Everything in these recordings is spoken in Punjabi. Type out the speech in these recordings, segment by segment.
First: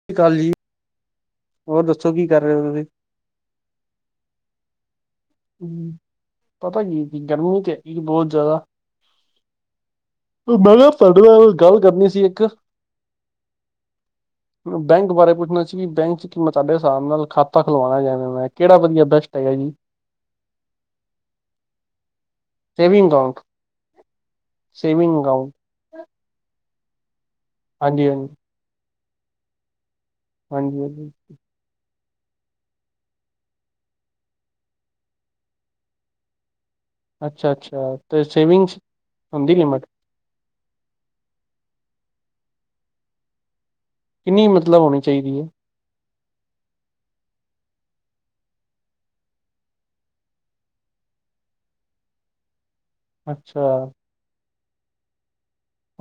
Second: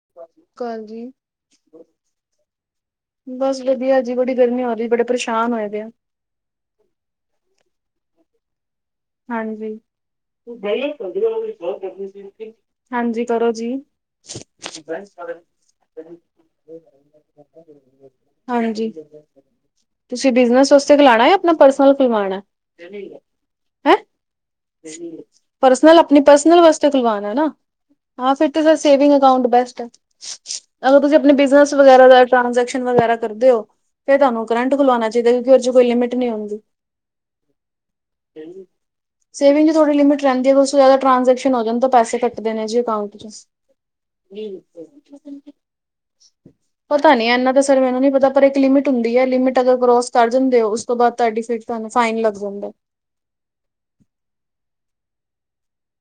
ਸਤਿ ਸ਼੍ਰੀ ਅਕਾਲ ਜੀ, ਕਾਲ ਜੀ ਹੋਰ ਦੱਸੋ ਕੀ ਕਰ ਰੇ ਓ ਤੁਸੀਂ? ਬਸ ਵਧੀਆ ਜੀ ਬੜੀ ਗਰਮੀ ਹੋ ਰੀ ਬੜੇ ਪਰੇਸ਼ਾਨ ਹੋਏ ਦੇ ਆ ਹੂੰ ਪਤਾ ਕੀ ਗਰਮੀ ਤੇ ਹੈਗੀ ਬੋਤ ਜ਼ਾਦਾ। ਹਾਂਜੀ। ਰਜਾਈ ਤੁਹਾਡੇ ਨਾਲ ਮੈ ਇੱਕ ਗੱਲ ਕਰਨੀ ਸੀਗੀ, ਹਾਂਜੀ ਕਰੋ ਜੀ। ਬੈਂਕ ਬਾਰੇ ਪੁੱਛਨਾ ਸੀ ਵੀ ਬੈਂਕ ਚ ਕਿ ਮੈਂ ਤਾਡੇ ਸਾਬ ਨਾਲ ਖਾਤਾ ਖੁਲਵਾਨਾ ਵੇ ਮੈਂ ਕਿਹੜਾ ਹਾਂਜੀ ਵਧੀਆ ਬੈਸਟ ਕਿਵੇਂ ਜੀ, ਤੁਸੀਂ ਬਿਜਨਸ ਵਾਸਤੇ ਖੁਲਾਉਣਾ ਯਾ ਆਪਣਾ ਪਰਸਨਲ ਖਲਵਾਣਾ ਏ। ਸੇਵਿੰਗ ਅਕਾਊਂਟ, ਹੈਂ ਸੇਵਿੰਗ ਅਕਾਊਂਟ ਪਰਸਨਲ ਆਪਣੀ ਪਰਸਨਲ ਵਾਸਤੇ ਖੁਲਵਾਨ ਨਾ ਹਾਂਜੀ, ਹਾਂਜੀ, ਹਾਂ, ਤੇ - ਫੇਰ ਸੇਵਿੰਗ ਅਕਾਊਂਟ ਬੈਸਟ ਏ, ਹਾਂਜੀ, ਅਗਰ ਹਾਂਜੀ। ਤੁਸੀਂ ਆਪਣੇ ਬਿਜਨਸ ਵਗੈਰਾ ਵਾਸ- ਟ੍ਰਾਂਜੈਕਸ਼ਨ ਵਗੈਰਾ ਕਰਦੇ ਹੋ, ਫੇਰ ਤੁਹਾਨੂੰ ਕਰੰਟ ਖਲਵਾਉਣਾ ਚਾਹੀਦਾ ਕਿਉਂਕਿ ਓਦੇ ਚ ਕੋਈ ਲਿਮਿਟ ਨਹੀਂ ਹੁੰਦੀ। ਅੱਛਾ- ਅੱਛਾ। ਤੇ ਸੇਵਿੰਗਸ ਸੇਵਿੰਗ ਚ ਥੋੜੀ ਲਿਮਿਟ ਰਹਿੰਦੀ ਆ ਬਸ। ਜ਼ਿਆਦਾ ਟਰਾਂਜੈਕਸ਼ਨ ਹੋ ਜਾਣ ਤਾਂ ਪੈਸੇ ਕੱਟਦੇ ਨੇ ਜੀ ਅਕਾਊਂਟ ਚ। ਕਿੰਨੀ ਮਤਲਬ ਹੋਣੀ ਚਾਹੀਦੀ ਹੈ। ਪਤਾ ਨੀ ਇਹਨਾ ਤਾਂ ਸਰ ਮੈਨੂੰ ਨੀ ਪਤਾ ਪਰ ਇੱਕ ਲਿਮਿਟ ਹੁੰਦੀ ਹੈ ਲਿਮਿਟ ਅਗਰ ਕਰੋਸ ਕਰ ਜਾਂਦੇ ਹੋ ਉਸ ਤੋਂ ਬਾਅਦ ਤੁਹਾਡੀ ਫਿਰ- ਤੁਾਨੂੰ ਫਾਈਨ ਲਗ ਜਾਂਦਾ। ਅੱਛਾ।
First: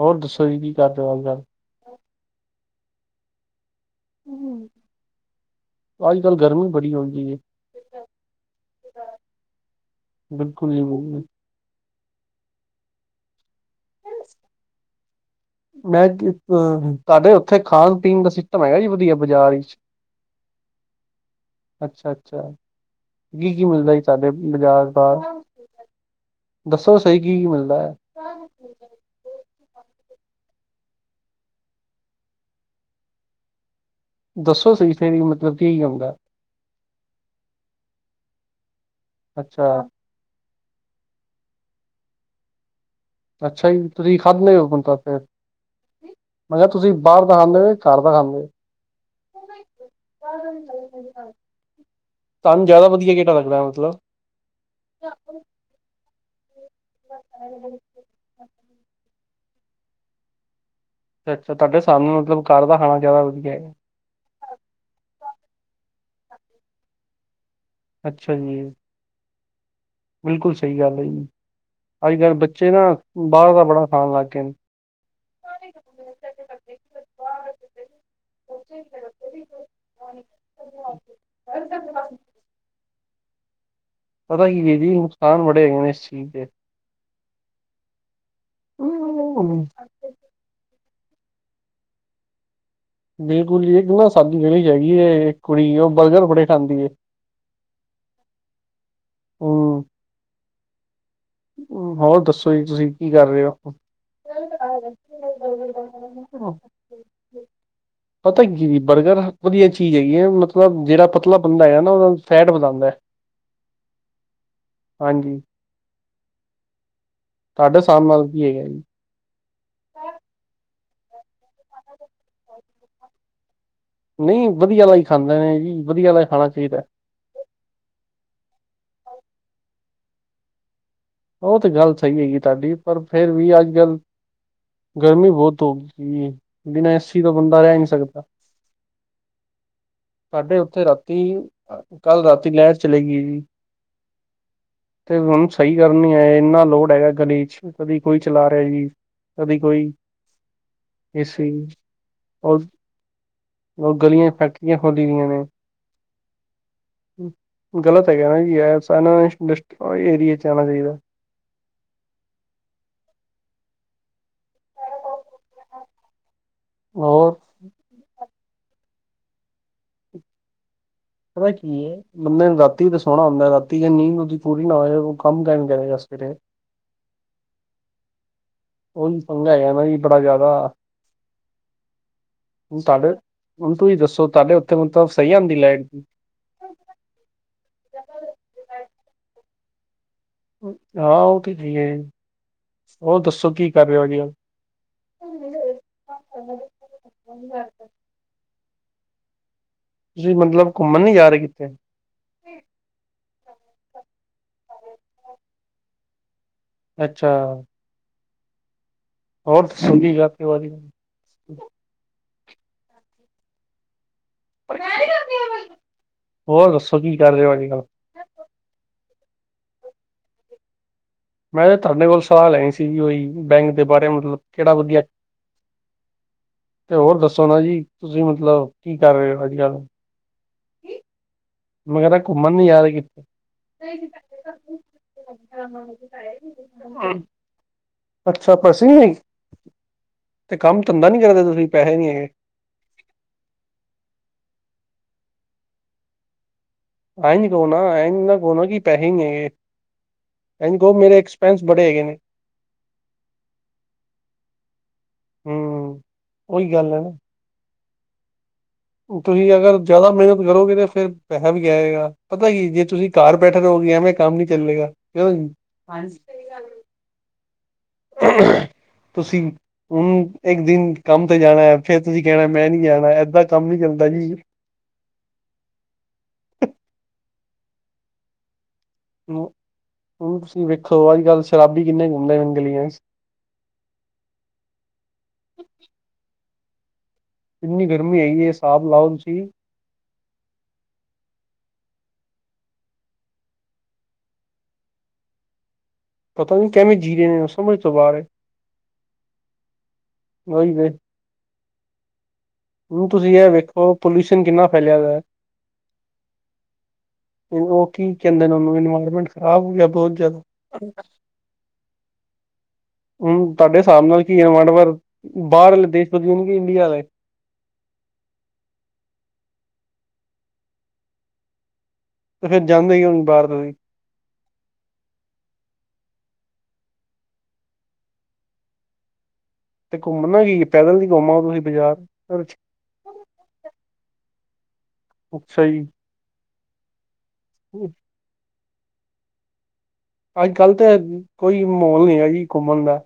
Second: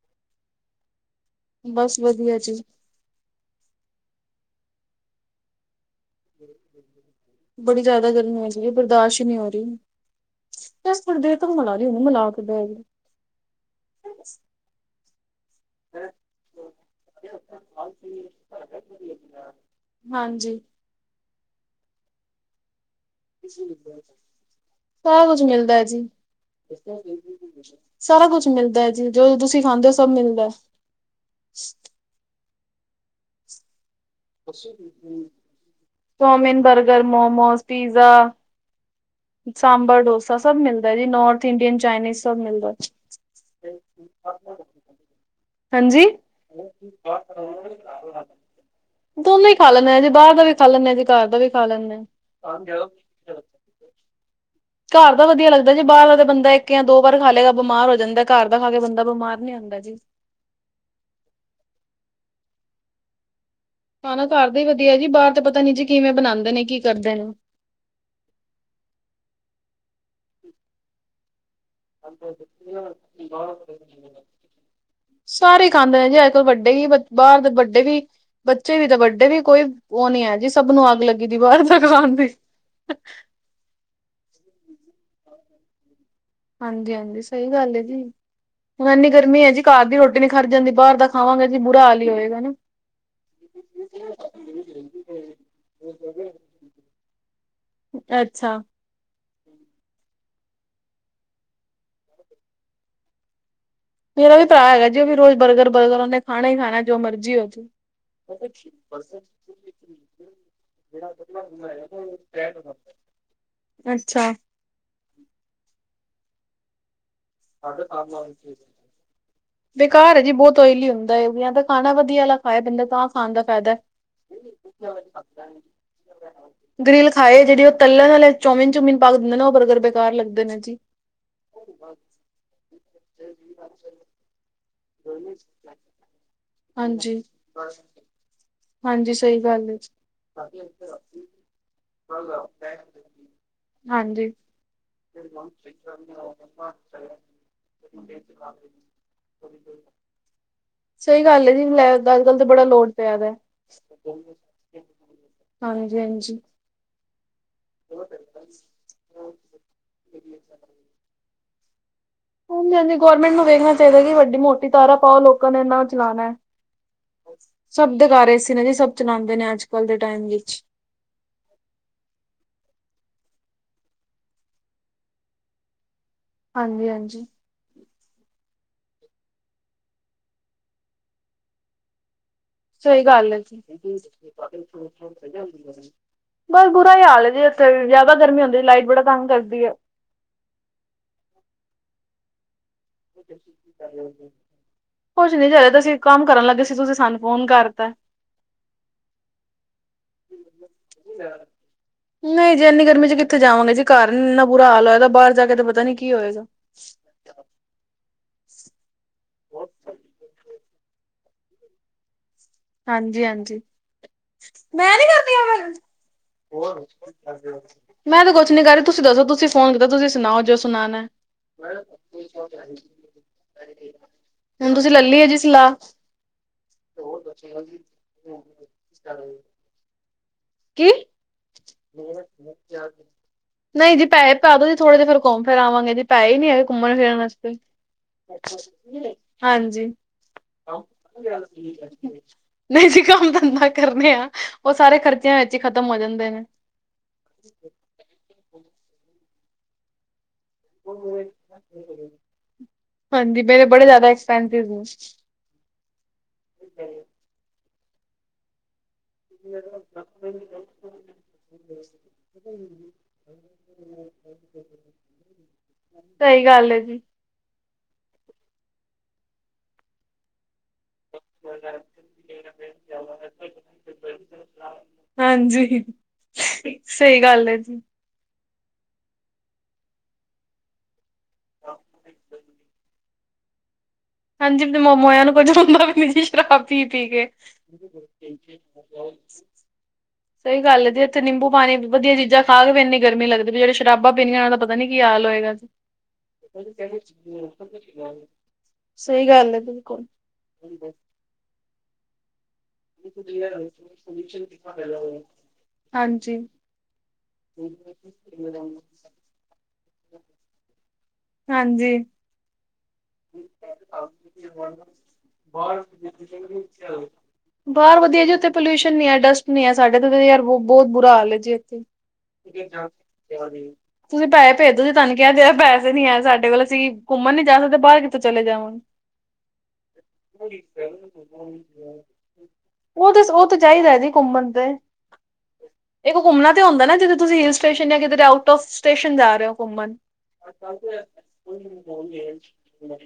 ਹੋਰ ਦੱਸੋ ਜੀ ਕੀ ਕਰਦੇ ਹੋ ਅੱਜ ਕੱਲ? ਬਸ ਵਧੀਆ ਜੀ। ਅੱਜ ਕੱਲ ਗਰਮੀ ਬੜੀ ਹੋਈ ਹੈ ਬੜੀ ਜ਼ਿਆਦਾ ਗਰਮੀ ਹੋ ਸੀ ਹੈ ਬਰਦਾਸ਼ਤ ਹੀ ਨਹੀਂ ਹੋ ਰਹੀ। ਬਿਲਕੁਲ ਜੀ ਬਿਲ- ਥੋੜੀ ਦੇਰ ਤੱਕ ਬੂਲਾ ਲੀ ਹੁ ਉਹਨੂ ਬੂਲਾ ਕੇ ਬਹਿ ਗੀ- ਹਮ ਮੈਂ ਅ ਤੁਹਾਡੇ ਉੱਥੇ ਖਾਣ- ਪੀਣ ਦਾ ਸਿਸਟਮ ਹੈਗਾ ਜੀ ਵਧੀਆ ਬਾਜ਼ਾਰ ਵਿੱਚ। ਹਾਂਜੀ। ਅੱਛਾ- ਅੱਛਾ ਕੀ- ਕੀ ਮਿਲਦਾ ਸੀ ਤੁਹਾਡੇ ਓਥ ਬਾਜ਼ਾਰ ਦਾ। ਸਾਰਾ ਕੁੱਝ ਮਿਲਦਾ ਹੈ ਜੀ। ਦੱਸੋ ਸਹੀ ਕੀ- ਕੀ ਮਿਲਦਾ ਹੈ। ਸਾਰਾ ਕੁੱਛ ਮਿਲਦਾ ਏ ਜੀ, ਜੋ ਤੁਸੀਂ ਖਾਂਦੇ ਹੋ ਸਭ ਮਿਲਦਾ। ਦੱਸੋ ਸਹੀ ਫੇਰ ਮਤਲਬ ਕੀ ਕੀ ਹੁੰਦਾ ਚੋਮੀਨ, ਬਰਗਰ, ਮੋਮੋਜ, ਪੀਜ਼ਾ- ਅੱਛਾ ਸਾਂਬਰ ਡੋਸਾ, ਸਭ ਮਿਲਦਾ ਜੀ ਨੋੌਰਥ ਇੰਡੀਅਨ, ਚਾਈਨੀਜ਼ ਸਭ ਮਿਲਦਾ। ਅੱਛਾ ਜੀ ਤੁਸੀਂ ਖਾਂਧੇ ਹੋ ਹੁਣ ਤਾਂ ਫੇਰ। ਹਾਂਜੀ। ਮੈਂ ਕਿਹਾ ਤੁਸੀਂ ਬਾਹਰ ਦਾ ਖਾਂਦੇ ਹੋ ਘਰ ਦਾ ਖਾਂਦੇ ਹੋ? ਦੋਨੋਂ ਹੀ ਖਾ ਲੈਂਦੇ ਹਾਂ ਜੀ ਬਾਹਰ ਦਾ ਵੀ ਖਾ ਲੈਂਦੇ ਹਾਂ ਜੀ ਘਰ ਦਾ ਵੀ ਖਾ ਲੈਂਦੇ ਹਾਂ। ਤੁਾਨੂੰ ਜਿਆਦਾ ਵਧੀਆ ਕਿਹੜਾ ਲੱਗਦਾ ਵੇ? ਮਤਲ- ਘਰ ਤਾਂ ਵਧੀਆ ਲੱਗਦਾ ਜੇ ਬਾਰ ਦਾ ਬੰਦਾ ਇਕ ਜਾਂ ਦੋ ਵਾਰੀ ਖਾ ਲੇਗਾ ਬਿਮਾਰ ਹੋ ਜਾਂਦਾ। ਘਰ ਦਾ ਖਾ ਕੇ ਬੰਦਾ ਬਿਮਾਰ ਨੀ ਹੁੰਦਾ ਜੀ। ਅੱਛਾ ਛਾ ਤੁਹਾਡੇ ਹਸਾਬ ਨਾਲ ਮਤਲਬ ਘਰ ਦਾ ਖਾਣਾ ਜ਼ਿਆਦਾ ਵਧੀਆ ਹੈ। ਖਾਨਾ ਘਰ ਦਾ ਹੀ ਵਧੀਆ ਜੀ ਬਾਹਰ ਤੇ ਪਤਾ ਨੀ ਜੀ ਕਿਵੇਂ ਬਣਾਉਂਦੇ ਨੇ ਕੀ ਕਰਦੇ ਨੇ। ਅੱਛਾ ਜੀ, ਬਿਲਕੁਲ ਸਹੀ ਗੱਲ ਹੈ ਜੀ। ਅੱਜ ਕੱਲ ਬੱਚੇ ਨਾ, ਬਾਹਰ ਦਾ ਬੜਾ ਖਾਣ ਲੱਗ ਗਏ ਨੇ। ਸਾਰੇ ਹੀ ਖਾਂਦੇ ਨੇ ਜੀ ਅੱਜ ਕੱਲ ਵੱਡੇ ਵੀ ਬਾਹਰ ਦੇ ਵੱਡੇ ਵੀ। ਬੱਚੇ ਵੀ ਤੇ, ਵੱਡੇ ਵੀ ਕੋਈ ਉਹ ਨੀ ਹੈ ਜੀ ਸਭ ਨੂੰ ਅੱਗ ਲੱਗੀ ਦੀ ਬਾਹਰ ਦੇ ਖਉਣ ਦੀ। ਪਤਾ ਕੀ ਏ ਜੀ ਨੁਕਸਾਨ ਬੜੇ ਹੈਗੇ ਨੇ ਇਸ ਚੀਜ਼ ਦੇ। ਹਾਂਜੀ-ਹਾਂਜੀ ਸਈ ਗੱਲ ਏ ਜੀ, ਹੁਣ ਇੰਨੀ ਗਰਮੀ ਐ ਜੀ ਘਰ ਦੀ ਰੋ ਟੀ ਨੇ ਖਰ ਜਾਂਦੀ ਬਰ ਦਾ ਖਾਵਾਂਗੇ ਜੀ ਬੁਰਾ ਹਾਲ ਈ ਹੋਏਗਾ ਨਾ। ਬਿਲਕੁੱਲ ਜੀ ਇੱਕ ਨਾ ਸਾਡੀ ਜੇੜੀ ਹੈਗੀ ਏ ਇੱਕ ਕੁੜੀ ਓ ਬਰਗਰ ਬੜੇ ਖਾਂਦੀ ਏ। ਅੱਛਾ। ਹੂੰ। ਹੋਰ ਦੱਸੋ ਜੀ ਤੁਸੀਂ ਕੀ ਕਰ ਰੇ ਓ? ਮੇਰਾ ਵੀ ਭਰਾ ਹੈਗਾ ਜੀ ਓ ਵੀ ਰੋਜ਼ ਬਰਗਰ-ਬਰਗਰ ਉਨੇ ਖਾਣਾ ਈ ਖਾਣਾ ਜੋ ਮਰਜ਼ੀ ਹੋਜੇ। ਪਤਾ ਕੀ ਜੀ, ਬਰਗਰ ਵਧੀਆ ਚੀਜ਼ ਹੈਗੀ ਹੈ ਮਤਲਬ ਜਿਹੜਾ ਜੇੜਾ ਪਤਲਾ ਵਧੀਆ ਬੰਦਾ ਹੁੰਦਾ ਹੈਗਾ ਐ ਨਾ ਬਈ ਉਹਦਾ ਬੈ ਫੈਟ ਕੇ ਵਧਾਉਂਦਾ ਖਾਦੈ। ਹੈ। ਅੱਛਾ। ਹਾਂਜੀ। ਤੁਹਾਡਾ ਸਾਅਮ ਨਾਲ ਕੀ ਹੈਗਾ ਜੀ। ਬੇਕਾਰ ਐ ਜੀ ਬੋਤ ਓਇਲੀ ਹੁੰਦਾ ਐ ਜਾਂ ਤਾਂ ਖਾਣਾ ਵਧੀਆ ਆਲਾ ਖਾਏ ਬੰਦਾ ਤਾਂ ਖਾਣ ਦਾ ਫ਼ਾਇਦੈ। ਨਹੀਂ ਵਧੀਆ ਵਾਲਾ ਹੀ ਖਾਂਦੇ ਨੇ ਜੀ ਵਧੀਆ ਵਾਲਾ ਹੀ ਖਾਣਾ ਚਾਹੀਦਾ ਗ੍ਰਿਲ ਖਾਏ ਜੇੜੀ ਓ ਤੱਲੇ ਵਾਲੇ ਚੌਮੀਨ ਚੂਮੀਨ ਪਾਕੇ ਦਿੰਦੇ ਨੇ ਓ ਬਰਗਰ ਬੇਕਾਰ ਲੱਗਦੇ ਨੇ ਜੀ। ਓ ਤੇ ਗੱਲ ਸਈ ਹੈਗੀ ਤੁਹਾਡੀ ਪਰ ਫੇਰ ਵੀ ਅੱਜ-ਕੱਲ ਗਰਮੀ ਬੋਤ ਹੋ ਗਈ ਏ ਬਿਨਾਂ ਏ ਹਾਂਜੀ ਸੀ ਤੋਂ ਬੰਦਾ ਰੈ ਨੀ ਸਕਦਾ। ਹਾਂਜੀ ਸਹੀ ਗੱਲ ਹੈ ਸਾਡੇ ਉੱਥੇ ਰਾਤੀ ਅ ਕੱਲ ਰਾਤੀ ਲੈਟ ਚਲੇ ਗੀ ਜੀ ਹਾਂਜੀ। ਤੇ ਹੁਣ ਸਈ ਕਰਨੀ ਆਏ ਇੰਨਾ ਲੋੜ ਹੈਗਾ ਗਲੀ 'ਚ ਕਦੀ ਕੋਈ ਚਲਾ ਰੇਆ ਜੀ ਕਦੀ ਕੋਈ। ਸਈ ਗੱਲ ਏਸੀ ਐ ਜੀ ਲੈਟ ਦਾ ਅੱਜ-ਕੱਲ ਤੇ ਔਰ ਬੜਾ ਲੋੜ ਪਿਆ ਦੈ। ਗਲੀਆਂ ਫੈਕਟਰੀਆਂ ਖੋਲੀ ਹਾਂਜੀ-ਹਾਂਜੀ। ਗਲਤ ਹੈਗਾ ਨਾ ਜੀ ਐਸ ਐਨਾਂ ਇਨਡਸ ਏਰੀਏ 'ਚ ਆਣਾ ਚਾਈਦਾ। ਹਾਂਜੀ-ਹਾਂਜੀ ਗੌਰਮੈਂਟ ਨੂੰ ਵੇਖਣਾ ਚਾਈਦਾ ਕਿ ਵੱਡੀ ਮੋਟੀ ਤਾਰਾ ਪਾਓ ਲੋਕਾਂ ਨੇ ਏਨਾ ਚਲਾਣੈ। ਹੋਰ। ਸਭ ਦੇ ਘਰ ਏ ਸੀ ਨੇ ਜੀ ਸਭ ਚਲਾਂਦੇ ਨੇ ਅੱਜ-ਕੱਲ ਦੇ ਟਾਈਮ ਵਿੱਚ। ਪਤਾ ਕੀ ਐ ਬੰਦੇ ਨੂੰ ਰਾਤੀ ਦਾ ਸੋਣਾ ਹੁੰਦਾ, ਰਾਤੀ ਜੇ ਨੀਂਦ ਉਦੀ ਪੂਰੀ ਨਾ ਹੋਏ ਓ ਕੰਮ ਕਿਵੇਂ ਕਰੇਗਾ ਸਵੇਰੇ। ਹਾਂਜੀ-ਹਾਂਜੀ। ਉਹੀ ਪੰੰਗਾ ਹੈਗਾ ਨਾ ਜੀ ਬੜਾ ਜਿਆਦਾ ਹੁਣ ਸਹੀ ਤੁਹਾਡੇ, ਗੱਲ ਹੈ ਜੀ ਹੁਣ ਤੁਸੀਂ ਦੱਸੋ ਤੁਹਾਡੇ ਉੱਥੇ ਮਤਲਬ ਸਈ ਆਂਦੀ ਲਾਈਟ ਜੀ? ਬਸ ਬੁਰਾ ਈ ਹਾਲ ਐ ਜੀ ਇੱਥੇ ਵੀ ਜਿਆਦਾ ਗਰਮੀ ਹੁੰਦੀ ਲਾਈਟ ਬੜਾ ਤੰਗ ਕਰਦੀ ਐ। ਹਾਂ ਓ ਤੇ ਹੈਈ ਐ ਜੀ। ਕੱਲ ਕੁਛ ਨੀ ਜਦੇ ਤੁਸੀਂ ਕੰਮ ਕਰਨ ਲੱਗੇ ਸੀ ਤੁਸੀਂ ਸਾਨੂੰ ਫ਼ੋਨ ਕਰਤੈ। ਤੁਸੀਂ ਮਤਲਬ ਘੁੰਮਨ ਨੀ ਜਾ ਰੇ ਕਿਤੇ? ਨਈ ਜੀ ਐਨੀ ਗਰਮੀ ਚ ਕਿਥੇ ਜਾਂਵਾਂਗੇ ਜੀ ਘਰ ਨ ਇੰਨਾ ਬੁਰਾ ਹਾਲ ਹੋਏਦਾ ਬਾਰ ਜਾ ਕੇ ਤੇ ਪਤਾ ਨੀ ਕੀ ਹੋਏਗਾ। ਅੱਛਾ। ਹੋਰ ਸੁਨੀ ਜਾ ਕੇ ਵੱਧ ਗਰਮੀ। ਹਾਂਜੀ-ਹਾਂਜੀ। ਮੈਂ ਨੀ ਕਰਦੀ ਐਵੇਂ, ਹੋਰ ਦੱਸੋ ਕੀ ਕਰ ਰਹੇ ਹੋ ਅੱਜ ਕੱਲ ਮੈਂ ਤੇ ਕੁਛ ਨੀ ਕਰ ਰੀ ਤੁਸੀਂ ਦੱਸੋ ਤੁਸੀਂ ਫ਼ੋਨ ਕੀਤਾ ਤੁਸੀਂ ਸੁਣਾਓ ਜੋ ਸੁਣਾਣੈ। ਮੈਂ ਤੁਹਾਡੇ ਕੋਲ ਸਲਾਅ ਲੈਣੀ ਸੀਗੀ ਉਈ ਬੈਂਕ ਦੇ ਬਾਰੇ ਮਤਲਬ ਕੇੜਾ ਹੁਣ ਤੁਸੀਂ ਵਧੀਆ ਲੱਲੀ ਹੈ ਜੀ ਸਲਾਹ ਤੇ ਹੋਰ ਦੱਸੋ ਨਾ ਜੀ ਤੁਸੀਂ ਮਤਲਬ ਕੀ ਕਰ ਰੇ ਓ ਅੱਜ-ਕੱਲ? ਕੀ? ਮੈਂ ਕਿਹਾ ਘੁੰਮਨ ਨੀ ਯਾ ਰਹੇ ਕਿੱਤੇ? ਨਈ ਜੀ ਪੈਸੇ ਪਾ ਦੋ ਜੀ ਥੋੜੇ ਜੇ, ਫਿਰ ਘੁੰਮ-ਫਿਰ ਆਵਾਂਗੇ ਜੀ ਪੈਸੇ ਹੀ ਨੀ ਹੈਂਗੇ ਘੁੰਮਣ-ਫਿਰਨ ਵਾਸਤੇ। ਅੱਛਾ ਪੈਸੇ ਨੀ ਹੈਗੇ, ਹਾਂਜੀ ਤੇ ਕੰਮ-ਧੰਦਾ ਨੀ ਕਰਦੇ ਤੁਸੀਂ ਪੈਸੇ ਨਹੀਂ ਹੈਗੇ। ਨਹੀਂ ਜੀ ਕੰਮ-ਧੰਦਾ ਕਰਦੇ ਆਂ, ਉਹ ਸਾਰੇ ਖਰਚਿਆਂ ਵਿੱਚ ਈ ਖਤਮ ਹੋ ਜਾਂਦੇ ਨੇ। ਐਂ ਨੀ ਕਹੋ ਨਾਂ, ਐਂ ਨੀ ਨਾਂ ਕਹੋ, ਵੀ ਪੈਸੇ ਨੀਂ ਹੈਗੇ। ਐਂ ਨੀ ਕਹੋ ਮੇਰੇ ਐਕਸਪੈਂਸ ਬੜੇ ਹੈਗੇ ਨੇ ਹਾਂਜੀ, ਬਿੱਲ ਬੜੇ ਜਿਆਦਾ ਐਕਸਪੈਸਿਵ ਨੇ। ਹੂੰ, ਉਹੀ ਗੱਲ ਐ। ਤੁਸੀਂ ਅਗਰ ਜ਼ਿਆਦਾ ਮਿਹਨਤ ਕਰੋਗੇ ਤਾਂ, ਫਿਰ ਪੈਸਾ ਵੀ ਆਏਗਾ, ਪਤਾ ਕੀ ਜੇ ਤੁਸੀਂ ਘਰ ਬੈਠੇ ਰਹੋਗੇ, ਐਵੇਂ ਕੰਮ ਨੀ ਚੱਲੇਗਾ, ਕਿਉੰਜੀ ਕੀ ਹਾਲ ਐ ਜੀ। ਤੁਸੀਂ, ਹੂੰ ਇੱਕ-ਦਿਨ ਕੰਮ ਤੇ ਜਾਣਾ, ਫਿਰ ਤੁਸੀਂ ਕਹਿਣਾ ਮੈਂ ਨੀਂ ਜਾਣਾ, ਐਦਾਂ ਕੰਮ ਨੀ ਚੱਲਦਾ ਜੀ। ਹਾਂਜੀ, ਸਹੀ ਗੱਲ ਹੈ ਜੀ। ਹੁਣ, ਹੁਣ ਤੁਸੀਂ ਵੇਖੋ ਅੱਜ-ਕੱਲ ਸ਼ਰਾਬੀ ਕਿੰਨੇ ਗੁੰਮਦੇ ਨੇ ਗਲੀਆਂ 'ਚ ਹਾਂਜੀ, ਇੱਕ ਦਿਨ ਮਾਮਾ ਆਇਆ ਨਾ, [unintelligible] ਸ਼ਰਾਬ ਪੀ-ਪੀ ਕੇ। ਕਿੰਨੀ ਗਰਮੀ ਹੈਗੀ ਏ, ਹਿਸਾਬ ਲਾਓ ਤੁਸੀਂ ਸਹੀ ਗੱਲ ਹੈ ਜੀ, ਇੱਥੇ ਨਿੰਬੂ-ਪਾਣੀ ਵਧੀਆ ਚੀਜਾਂ ਖਾ ਕੇ ਇੰਨੀ ਗਰਮੀ ਲੱਗਦੀ ਵੀ, ਜਿਹੜੇ ਸ਼ਰਾਬਾਂ ਪੀਂਦੇ ਆ, ਉਹ ਪਤਾ ਨੀ ਕੀ ਹਾਲ ਹੋਏਗਾ ਜੀ। ਪਤਾ ਨੀ ਕਿਵੇਂ ਜਿਰੇ, ਸਮਝ ਤੋਂ ਬਾਰ ਐ। ਸਹੀ ਗੱਲ ਐ ਬਿਲਕੁਲ ਤੇ ਹੁਣ ਤੁਸੀਂ ਇਹ ਵੇਖੋ ਪੋਲਿਊਸ਼ਨ ਕਿੰਨਾ ਫੈਲਿਆ ਹਾਂਜੀ। ਓ ਕੀ ਕਹਿੰਦੇ ਨੇ ਉਹਨੂੰ ਇਨਵਾਇਰਮੈਂਟ ਖਰਾਬ ਹੋ ਗਿਆ, ਬਹੁਤ ਜ਼ਿਆਦਾ। ਹੁਣ ਤੁਹਾਡੇ ਹਿਸਾਬ ਨਾਲ ਕੀ ਆ ਵੰਡਵਰ, ਬਾਹਰਲੇ ਦੇਸ਼ ਵਧੀਆ ਨੇ ਕਿ ਇੰਡੀਆ ਦਾ। ਬਾਹਰ ਵਧੀਆ ਜੀ ਉੱਥੇ ਪੋਲਿਊਸ਼ਨ ਨੀ ਐ ਡਸਟ ਨੀ ਐ। ਸਾਡੇ ਤੇ ਯਾਰ ਬਹੁਤ ਬੁਰਾ ਹਾਲ ਐ ਜੀ ਇੱਥੇ ਤੇ ਫਿਰ ਜਾਂਦੇ ਕਿਉਂ ਨਹੀ ਬਾਹਰ ਤੁਸੀ। ਤੁਸੀਂ ਪੈਸ ਭੇਜਦੋ, ਤੁਹਾਨੂੰ ਕਿਹਾ ਤੇ ਹੈ, ਪੈਸੇ ਨੀ ਹੈ ਸਾਡੇ ਕੋਲ, ਅਸੀਂ ਘੁੰਮਣ ਨੀ ਜਾ ਸਕਦੇ। ਬਾਰ ਕਿਤੇ ਚਲੇ ਜਾਵਾਂ। ਤੇ ਘੁੰਮਣਾ ਕੀ, ਪੈਦਲ ਹੀ ਘੁੰਮ ਆਓ ਤੁਸੀਂ ਬਾਜ਼ਾਰ, ਅਛ ਉਹ ਤੇ ਉਹ ਤਾਂ ਚਾਹੀਦਾ ਜੀ ਘੁੰਮਨ ਤੇ ਅੱਛਾ ਜੀ। ਇਕ ਘੁੰਮਣਾ ਤੇ ਹੁੰਦਾ ਨਾ, ਜਿੱਥੇ ਤੁਸੀ ਹਿਲ ਸਟੇਸ਼ਨ ਜਾਂ ਕਿ ਆਊਟ ਆਫ ਸਟੇਸ਼ਨ ਜਾ ਰਹੇ ਹੋ ਘੁੰਮਣ ਅੱਜ- ਕੱਲ ਤੇ ਕੋਈ ਮਾਹੌਲ ਨੀ ਹੈਗਾ ਜੀ ਘੁੰਮਣ ਦਾ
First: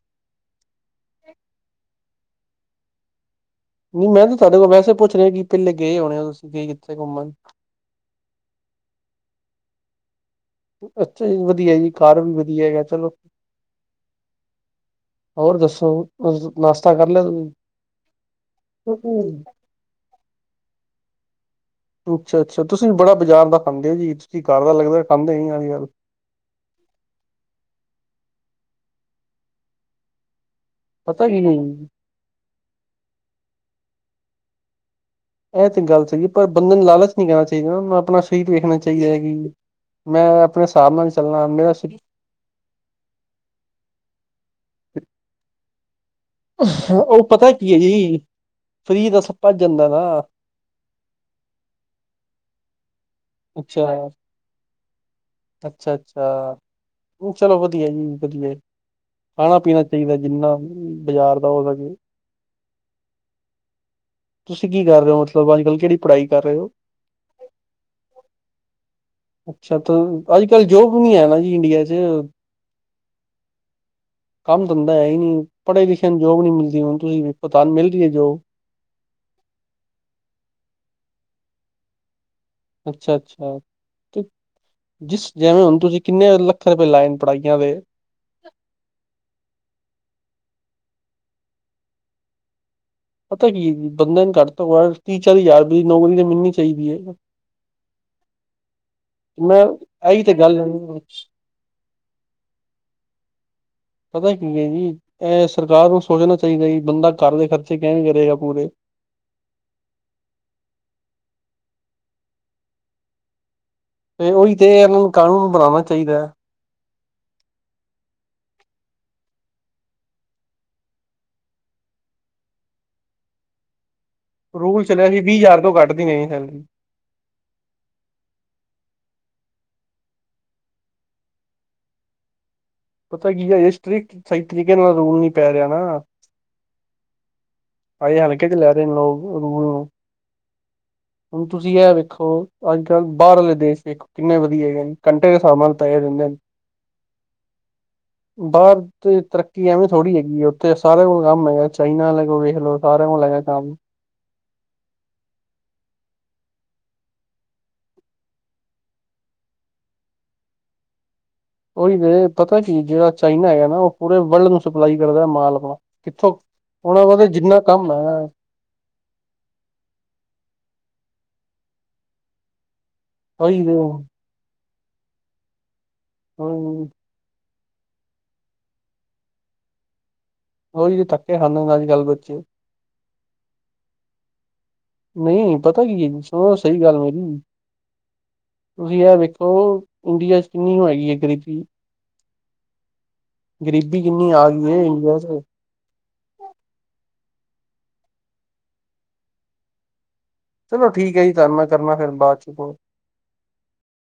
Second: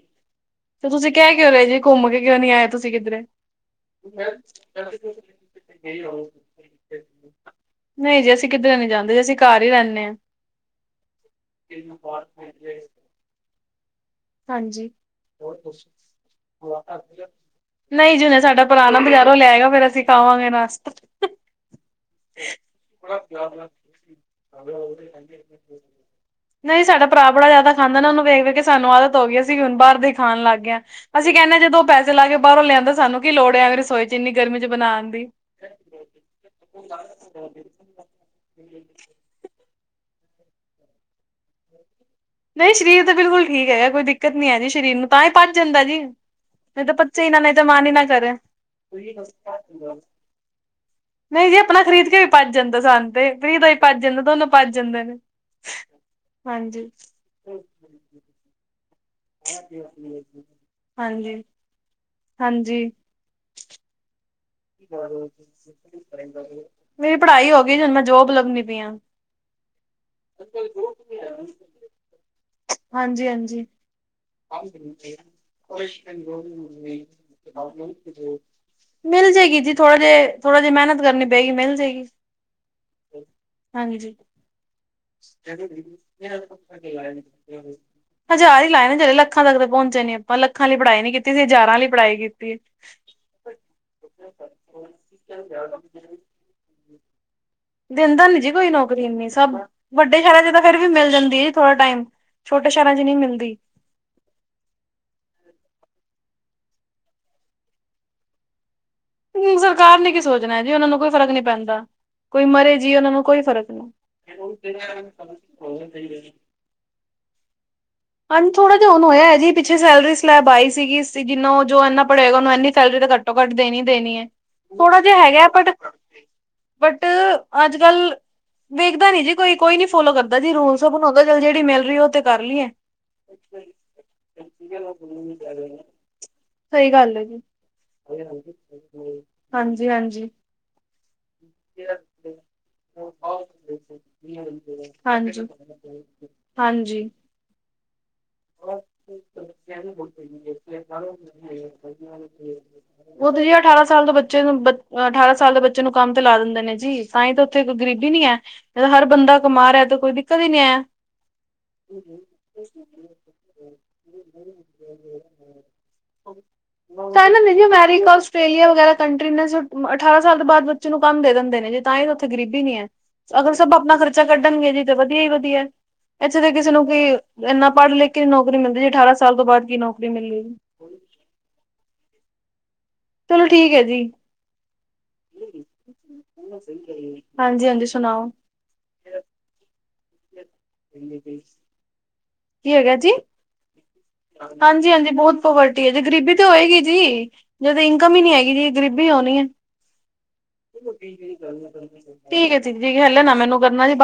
ਤੇ ਤੁਸੀਂ ਕਹਿ ਕਿਉਂ ਰੇ ਜੀ, ਘੁੰਮ ਕੇ ਕਿਉਂ ਨੀ ਆਏ ਤੁਸੀਂ ਕਿੱਧਰੇ ਨਹੀਂ ਮੈਂ ਤੇ ਤੁਹਾਡੇ ਕੋਲ ਵੈਸੇ ਪੁੱਛ ਰਿਹਾ ਕਿ ਪਹਿਲੇ ਗਏ ਹੋਣੇ ਹੋ ਤੁਸੀਂ ਗਏ ਕਿੱਥੇ ਘੁੰਮਣ। ਨਹੀਂ ਜੀ ਅਸੀਂ ਕਿੱਧਰੇ ਨੀ ਜਾਂਦੇ, ਅਸੀਂ ਘਰ ਹੀ ਰਹਿੰਦੇ। ਅੱਛਾ ਜੀ ਵਧੀਆ ਜੀ, ਘਰ ਵੀ ਵਧੀਆ ਹੈਗਾ ਚਲੋ। ਹਾਂਜੀ। ਹੋਰ ਦੱਸੋ ਨਾਸ਼ਤਾ ਕਰ ਲਿਆ ਤੁਸੀਂ ਨਹੀਂ ਜੀ ਜਿੰਨੇ ਸਾਡਾ ਪੁਰਾਣਾ, ਬਜ਼ਾਰੋਂ ਲੈ ਆਓ ਫਿਰ ਅਸੀਂ ਤਾਵਾਂਗੇ ਨਾਸ਼ਤਾ ਅੱਛਾ- ਅੱਛਾ ਤੁਸੀਂ ਬੜਾ ਬਾਜ਼ਾਰ ਦਾ ਖਾਂਦੇ ਓ ਜੀ, ਤੁਸੀਂ ਘਰ ਦਾ ਲੱਗਦਾ ਖਾਂਦੇ ਨੀ ਅੱਜ-ਕਲ ਨਹੀਂ ਸਾਡਾ ਭਰਾ ਬੜਾ ਜ਼ਿਆਦਾ ਖਾਂਦਾ ਨਾ, ਉਹਨੂੰ ਵੇਖ- ਵੇਖ ਕੇ ਸਾਨੂੰ ਆਦਤ ਹੋ ਗਈ ਏ, ਅਸੀ ਵੀ ਹੁਣ ਬਾਹਰ ਦਾ ਹੀ ਖਾਣ ਲੱਗ ਗਏ ਪਤਾ ਅਸੀਂ ਕਹਿੰਦੇ ਜਦੋਂ ਕੀ ਪੈਸੇ ਲਾ ਕੇ ਬਾਹਰੋਂ ਲਿਆਂਦਾ ਸਾਨੂੰ ਕੀ ਲੋੜ ਐ, ਐਂਵੇ ਰਸੋਈ 'ਚ ਇੰਨੀ ਗਰਮੀ 'ਚ ਬਣਾਉਣ ਦੀ। ਐਹ ਤੇ ਗੱਲ ਸੀਗੀ, ਪਰ ਬੰਦੇ ਨੂੰ ਲਾਲਚ ਨੀ ਕਰਨਾ ਚਾਹੀਦਾ, ਨੂੰ ਆਪਣਾ ਫਿਰ ਵੇਖਣਾ ਚਾਹੀਦਾ ਕਿ, ਮੈਂ ਆਪਣੇ ਹਿਸਾਬ ਨਾਲ ਚੱਲਣਾ, ਮੇਰਾ ਸਰੀਰ ਨਈਂ ਸ਼ਰੀਰ ਤੇ ਬਿਲਕੁਲ ਠੀਕ ਹੈਗਾ, ਕੋਈ ਦਿੱਕਤ ਨੀ ਹੈ ਜੀ ਸਰੀਰ ਨੂੰ ਤਾਂ ਹੀ ਪੱਚ ਜਾਂਦਾ ਜੀ। ਨਈਂ ਤੇ ਉਹ ਪੱਚੇ ਈ ਨਾ ਪਤਾ ਨਈਂ ਤੇ ਕੀ ਹੈ ਮਨ ਈ ਨਾ ਜੀ ਕਰੇ। ਫਰੀ ਦਾ ਸਭ ਭੱਜ ਜਾਂਦਾ ਨਾ ਨਈਂ ਜੀ ਅਪਨਾਂ ਖਰੀਦ ਕੇ ਵੀ ਪਚ ਜਾਂਦਾ ਸਾਨ ਤੇ, ਖਰੀਦ ਵੀ ਪੱਚ ਜਾਂਦਾ ਦੋਨੋ ਪੱਚ ਜਾਂਦੇ ਨੇ। ਅੱਛਾ-ਅੱਛਾ, ਹਾਂਜੀ, ਚਲੋ ਵਦੀਆ ਜੀ ਵਦੀਆ। ਖਾਣਾ-ਪੀਣਾ ਚਾਈਦੈ ਜਿੰਨਾ ਬਾਜਾਰ ਦਾ ਹੋ ਸਕੇ। ਹੰਜੀ। ਤੁਸੀਂ ਕੀ ਕਰ ਰੇਓ, ਮਤਲਬ ਅੱਜ-ਕੱਲ ਕੇੜੀ ਪੜਾਈ ਕਰ ਰੇਓ? ਮੇਰੀ ਪੜਾਈ ਹੋ ਗਈਏ ਹੁਣ ਮੈਂ ਜੋਬ ਲਬਣੀ ਪਈ ਆ। ਅੱਛਾ, ਤ ਅੱਜ-ਕੱਲ ਜੋਬ ਨੀਂ ਹੈਨਾ ਜੀ ਇੰਡੀਆ ਚ। ਹਾਂਜੀ-ਹਾਂਜੀ। ਕੰਮ-ਤੰਦਾਂ ਹੈਈਂ ਨੀਂ ਪੜੇ-ਲਿਖੇਆ ਨੂੰ ਜੋਬ ਨੀ ਮਿਲਦੀ ਹੁਣ, ਤੁਸੀਂ ਪਤਾ ਮਿਲ ਰਿਐ ਜੋਬ? ਮਿਲ ਜੇਗੀ ਜੀ ਥੋੜਾ ਜੇਆ ਥੋੜਾ ਜੀ ਮੇਨਤ ਕਰਨੀ ਪਏਗੀ, ਮਿਲ ਜੇਗੀ। ਅੱਛਾ-ਅੱਛਾ। ਹਾਂਜੀ। ਜਿਸ ਜੈਵੇਂ ਹੁਣ ਤੁਸੀਂ ਕਿੰਨੇ ਲੱਖਾ ਰਪਏ ਲਾਏ ਨੇ ਪੜਾਈਆਂ ਤੇ ਹਜਾਰਾਂ ਈਂ ਲਾਏ ਨੇ ਚਲੇ ਲੱਖਾਂ ਤੱਕ ਤੇ ਪੋਂਚੇ ਨੀ ਆਪਾਂ ਲੱਖਾਂ ਆਲੀ ਪੜ੍ਹਾਈ ਨੀ ਕੀਤੀ ਸੀ ਹਜਾਰਾਂ ਆਲੀ ਪੜਾਈ ਕੀਤੀਏ। ਪਤਾ ਕੀ ਏ ਜੀ ਬੰਦੇ ਘੱਟ ਤੋਂ ਤੀਹ-ਚਾਲੀ ਹਜਾਰ ਰਪਏ ਦੀ ਨੌਕਰੀ ਤੇ ਮਿਲਣੀ ਚਾਈਦੀ ਏ। ਦੇਂਦਾ ਨੀ ਜੀ ਕੋਈ ਨੌਕਰੀ ਇਨੀ, ਸਭ ਮੈਂ ਵੱਡੇ ਇਹੀ ਤੇ ਸ਼ੈਰਾਂ ਚ ਗੱਲ ਤਾਂ ਹੈ, ਫੇਰ ਵੀ ਮਿਲ ਜਾਂਦੀ ਜੀ ਥੋੜਾ ਟਾਈਮ। ਛੋਟੇ ਸ਼ੈਰਾਂ ਚ ਨਈਂ ਮਿਲਦੀ। ਪਤਾ ਕੀ ਏ ਜੀ ਐ ਸਰਕਾਰ ਨੂੰ ਸੋਚਣਾ ਚਾਈਂਦਾ ਜੀ, ਬੰਦਾ ਘਰ ਦੇ ਖਰਚੇ ਕਿਵੇਂ ਕਰੇਗਾ ਪੂਰੇ? ਸਰਕਾਰ ਨੇ ਕੀ ਸੋਚਣਾ ਜੀ ਓਨਾਂ ਨੂੰ ਕੋਈ ਫਰਕ ਨੀਂ ਪੈਂਦਾ, ਕੋਈ ਮਰੇ-ਜੀਏ ਓਨਾਂ ਨੂੰ ਕੋਈ ਫਰਕ ਤੇ ਓਹੀ ਤੇ ਏਨਾਂ ਨੂੰ ਕਾਨੂੰਨ ਬਣਾਣਾ ਚਾਈਦੈ। ਹਾਂਜੀ, ਥੋੜਾ ਜੇਆ ਹੁਨ ਹੋਯਾ ਜੀ ਪਿੱਛੇ ਸੈਲਰੀ ਸਲੈਬ ਆਈ ਸੀਗੀ, ਨੋਂਜਵਾਨਾਂ ਏਨਾ ਪੜਿਆ ਹੋਏਗਾ ਓਨੂੰੰ ਇਨੀ ਸੈਲਰੀ ਤੇ ਘੱਟ ਟੋ ਘੱਟ ਦੇਨੀ, ਦੇਨੀ ਏ। ਰੂਲ ਚਲੇਆ ਸੀ ਵੀਹ ਹਜਾਰ ਤੋਂ ਕੱਟ ਦੇਨੀ ਨੀਂ ਸੈਲਰੀ। ਬਟ, ਅੱਜ-ਕੱਲ ਵੇਖਦਾ ਨੀ ਜੀ ਕੋਈ, ਕੋਈ ਨੀ ਫੋਲੋ ਕਰਦਾ ਜੀ ਰੂਲਸ ਸਬ ਨੂ ਹੂੰਦਾ ਚਲ ਜੇੜੀ ਮਿਲ ਰਿਐ ਓਤੇ ਕਰ ਲਈਏ। ਪਤਾ ਕੀ ਐ ਹਜੇ ਸਟੀ੍ਕ, ਸਈ ਤਰੀਕੇ ਨਾਲ ਰੂਲ ਨੀ ਪੈ ਰੇਆ ਨਾ। ਸਈ ਗੱਲ ਐਜੀ। ਆਏ ਹਲਕੇ ਚ ਲੈ ਰੇਨੇ ਲੋਕ, ਓ ਰੂਲ ਹਾਂਜੀ ਨੂੰ। ਹਾਂਜੀ ਹੁਣ ਤੁਸੀ ਐ ਵੇਖੋ ਅੱਜ-ਕੱਲ ਬਾਰ ਆਲੇ ਦੇਸ਼ ਵੇਖੋ ਕਿੰਨੇ ਵਧੀਆ ਹੈਗੇਨੇ। ਕੰਟੇ ਦੇ ਹਾਂਜੀ ਹਿਸਾਬ ਨਾਲ ਪੈਹੇ ਦੇਨੰਦੇਨ। ਹਾਂਜੀ ਬਾਰ ਤੇ ਤਰੱਕੀ ਐਵੇਂ ਥੋੜੀ ਹੈਗੀਏ ਉੱਥੇ ਸਾਰੇ ਕੋਲ ਕੰਮ ਹੈਗਾ, ਚਾਈਨਾ ਆਲੈ ਕੋਲ ਵੇਖ ਲੋ। [unintelligible] ਅਠਾਰਾਂ ਸਾਲ ਦੇ ਬੱਚੇ ਨੂੰ, ਬ ਅਠਾਰਾਂ ਸਾਲ ਦੇ ਬੱਚੇ ਨੂੰ ਕੰਮ ਤੇ ਲਾ ਦਿੰਦੇ ਨੇ ਜੀ ਤਾਈਂ ਤੇ ਔਥੇ ਕੋਈ ਗਰੀਬੀ ਨੀ ਐ। ਜੱਦ ਹਰ ਬੰਦਾ ਕਮਾ ਰੇਆ ਤੇ ਕੋਈ ਦਿੱਕਤ ਹੀ ਨੀਂ ਐ। [inaudible] ਉਹੀ ਤੇ ਪਤਾ ਕੀ ਜਿਹੜਾ ਚਾਈਨਾ ਹੈਗਾ ਨਾ ਉਹ ਪੂਰੇ ਵਰਲਡ ਨੂੰ ਸਪਲਾਈ ਕਰਦਾ ਮਾਲ ਆਪਣਾ ਕਿੱਥੋਂ ਉਹਨਾਂ ਕੋਲ ਤੇ ਤਾਂ ਨਾ ਜਿੰਨਾ ਕੰਮ ਹੈ ਮੈਰੀ [inaudible] ਆਸਟ੍ਰੇਲੀਆ ਵਗੈਰਾ ਕੰਟਰੀ ਨੇ ਸ ਅਠਾਰਾਂ ਸਾਲ ਦੇ ਬਾਦ ਬੱਚੇ ਨੂੰ ਕੰਮ ਦੇ ਦਿੰਦੇ ਨੇ ਜੇ ਤਾਈਂ ਤੇ ਓਥੇ ਗਰੀਬੀ ਨੀ ਐ। ਅਗਰ ਉਹੀ ਤੇ ਸਬ ਅਪਨਾ ਖਰਚਾ ਕੱਢਣਗੇ ਜੀ, ਤੇ ਵਦੀਆ ਈ ਵਦੀਆ ਇੱਥੇ ਤਾਂ ਕਿਸੇ ਨੂੰ ਉਹੀ ਕੀ ਏਨਾ ਪੜ੍ਹ-ਲਿਖ ਕੇ ਨੀ ਨੌਕਰੀ ਨੀਂ ਮਿਲਦੀ ਤੇ ਅਠਾਰਾਂ ਸਾਲ ਤੋਂ ਬਾਦ ਕੀ ਨੌਕਰੀ ਮਿਲੇਗੀ? ਓਹੀ ਤੇ ਧੱਕੇ ਖਾੰਦੇ ਪੇ ਨੇ ਅੱਜ-ਕੱਲ ਦੇ ਬੱਚੇ। ਚਲੋ ਠੀਕੈ ਜੀ। ਨਈਂ ਪਤਾ ਕੀ ਐ ਜੀ ਸੁਣੋ, ਸਈ ਗੱਲ ਏ ਮੇਰੀ। ਹਾਂਜੀ ਹਾਂਜੀ ਸੁਣਾਓ ਤੁਸੀਂ ਐ ਵੇਖੋ, ਇੰਡੀਆ ਚ ਕਿੰਨੀ ਔ ਹੈਗੀ ਏ ਗਰੀਬੀ। ਕੀ ਹੋਗਾ ਜੀ? ਗਰੀਬੀ ਕਿੰਨੀ ਆ ਗਈ ਹੈ ਹਾਂਜੀ, ਹਾਂਜੀ ਇੰਡੀਆ ਬਹੁਤ ਚ ਪੋਵਰ ਟੀ ਐ ਜੇ, ਗਰੀਬੀ ਤੇ ਹੋਏਗੀ ਜੀ ਜਦ ਇਨਕਮ ਈ ਨੀ ਹੈਗੀ ਜੀ ਗਰੀਬੀ ਹੋਣੀ ਏ। ਚਲੋ ਚੱਲੋ ਠੀਕ ਹੈ ਜੀ ਤੁਹਾਨੂੰ ਮੈਂ ਕਰਨਾ ਫਿਰ ਬਾਅਦ ਚ ਐ ਕੋਲ ਜੀ, ਠੀਕ ਜੀ ਹਲੇ ਨਾ ਮੈਨੂੰ ਕਰਨਾ ਜੀ ਬਾ